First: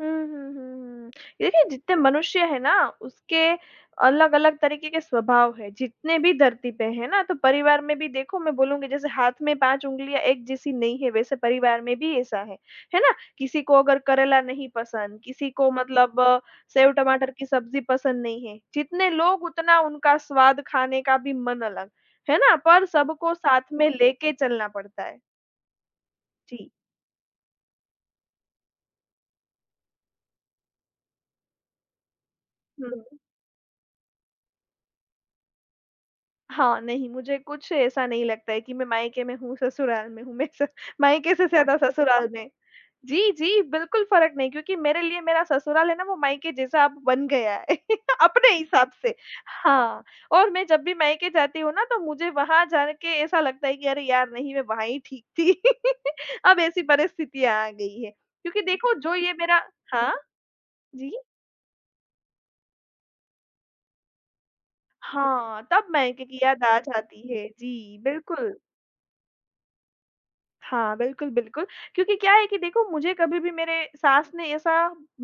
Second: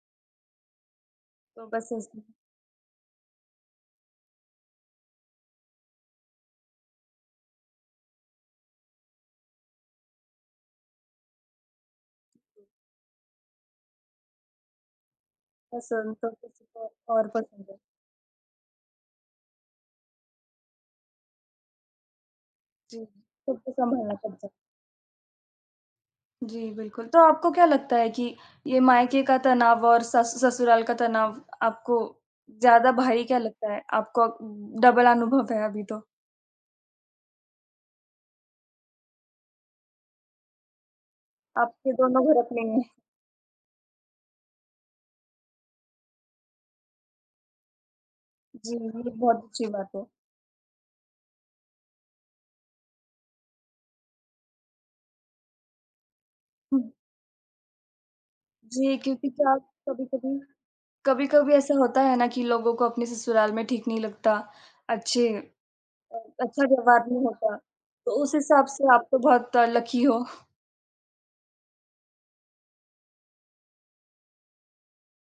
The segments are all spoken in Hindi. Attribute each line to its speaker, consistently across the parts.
Speaker 1: हुँ, हुँ, हुँ, हुँ। यदि,
Speaker 2: तो बस
Speaker 1: जितने
Speaker 2: ऐसे।
Speaker 1: मनुष्य हैं ना, उसके अलग-अलग तरीके के स्वभाव है, जितने भी धरती पे हैं ना। तो परिवार में भी देखो मैं बोलूँगी, जैसे हाथ में 5 उँगलियाँ एक जैसी नहीं है, वैसे परिवार में भी ऐसा है, है ना। किसी को अगर करेला नहीं पसंद, किसी को
Speaker 2: पसंद,
Speaker 1: मतलब
Speaker 2: तो
Speaker 1: अ,
Speaker 2: किसी को और
Speaker 1: सेव-टमाटर की
Speaker 2: पसंद है।
Speaker 1: सब्ज़ी पसंद नहीं है। जितने लोग, उतना उनका स्वाद, खाने का भी मन अलग, है ना, पर
Speaker 2: जी,
Speaker 1: सबको साथ
Speaker 2: सबको
Speaker 1: में
Speaker 2: संभालना
Speaker 1: लेके
Speaker 2: पड़ता है।
Speaker 1: चलना पड़ता है। जी।
Speaker 2: जी, बिल्कुल। तो आपको क्या लगता है कि ये मायके का तनाव और सस ससुराल का तनाव, आपको ज़्यादा
Speaker 1: हुँ।
Speaker 2: भारी क्या लगता है? आपको उ डबल अनुभव है अभी तो।
Speaker 1: हाँ, नहीं, मुझे कुछ ऐसा नहीं लगता है कि मैं मायके में हूँ, ससुराल में हूँ। मैं स मायके से ज़्यादा
Speaker 2: आपके दोनों
Speaker 1: ससुराल
Speaker 2: घर
Speaker 1: में
Speaker 2: अपने हैं।
Speaker 1: जी, जी बिल्कुल फ़र्क नहीं क्योंकि मेरे लिए मेरा ससुराल है ना, वो मायके जैसा अब बन गया है अपने
Speaker 2: जी,
Speaker 1: हिसाब
Speaker 2: ये
Speaker 1: से।
Speaker 2: बहुत अच्छी बात
Speaker 1: हाँ,
Speaker 2: है।
Speaker 1: और मैं जब भी मायके जाती हूँ ना, तो मुझे वहाँ जा के ऐसा लगता है कि अरे यार! नहीं, मैं वहीं ही ठीक थी। अब ऐसी
Speaker 2: हुँ।
Speaker 1: परिस्थितियाँ आ गई हैं। क्योंकि देखो
Speaker 2: जी,
Speaker 1: जो
Speaker 2: क्योंकि
Speaker 1: ये
Speaker 2: क्या
Speaker 1: मेरा
Speaker 2: होता है
Speaker 1: हाँ,
Speaker 2: कभी-कभी
Speaker 1: जी।
Speaker 2: कभी-कभी ऐसा होता है ना कि लोगों को अपने ससुराल में ठीक नहीं लगता, अच्छे
Speaker 1: हाँ, तब
Speaker 2: अ,
Speaker 1: मायके की याद
Speaker 2: अच्छा
Speaker 1: आ
Speaker 2: व्यवहार नहीं
Speaker 1: जाती है।
Speaker 2: होता।
Speaker 1: जी,
Speaker 2: तो उस
Speaker 1: बिल्कुल।
Speaker 2: हिसाब से आप तो बहुत अ, लकी हो।
Speaker 1: हाँ, बिल्कुल, बिल्कुल। क्योंकि क्या है कि देखो, मुझे कभी भी मेरे सास ने ऐसा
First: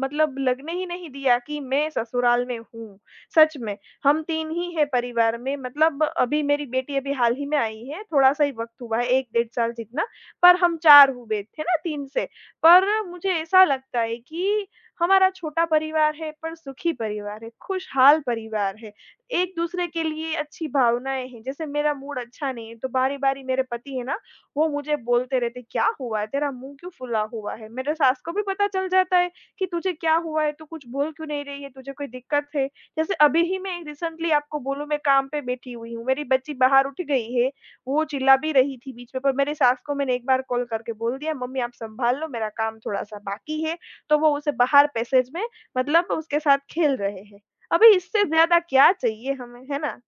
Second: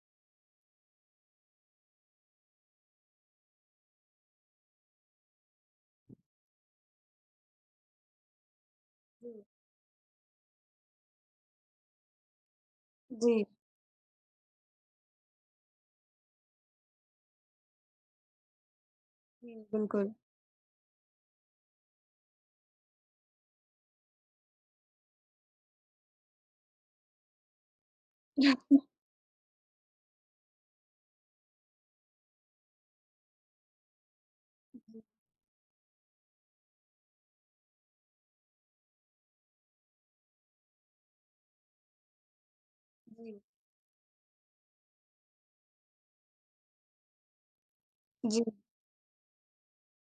Speaker 1: मतलब लगने ही नहीं दिया कि मैं ससुराल में हूँ। सच में, हम 3 ही हैं परिवार में, मतलब अभी मेरी बेटी अभी हाल ही में आई है, थोड़ा-सा ही वक़्त हुआ है 1
Speaker 2: जी।
Speaker 1: डेढ़ साल जितना, पर हम 4 हुए, है ना, 3 से। पर मुझे
Speaker 2: जी।
Speaker 1: ऐसा लगता है कि हमारा छोटा परिवार है पर सुखी परिवार है, खुशहाल परिवार है,
Speaker 2: जी,
Speaker 1: एक-दूसरे के
Speaker 2: बिल्कुल।
Speaker 1: लिए अच्छी भावनाएँ हैं। जैसे मेरा मूड अच्छा नहीं है, तो बारी-बारी मेरे पति हैं ना, वो मुझे बोलते रहते हैं, "क्या हुआ है, तेरा मुँह क्यों फुला हुआ है?" मेरे सास को भी पता चल जाता है कि तुझे क्या हुआ है, तू कुछ बोल क्यों नहीं रही है, तुझे कोई दिक्कत है? जैसे अभी ही मैं रीसेंटली आपको बोलूँ, मैं
Speaker 2: जी।
Speaker 1: काम पे बैठी हुई हूँ, मेरी बच्ची बाहर उठ गई है। वो चिल्ला भी रही थी बीच में, पर मेरे सास को मैंने 1 बार कॉल करके बोल दिया, "मम्मी, आप संभाल लो, मेरा काम थोड़ा-सा
Speaker 2: जी।
Speaker 1: बाकी है।" तो वो उसे बाहर पैसेज में मतलब उसके साथ खेल रहे हैं। अभी इससे
Speaker 2: जी।
Speaker 1: ज़्यादा क्या चाहिए हमें, है ना।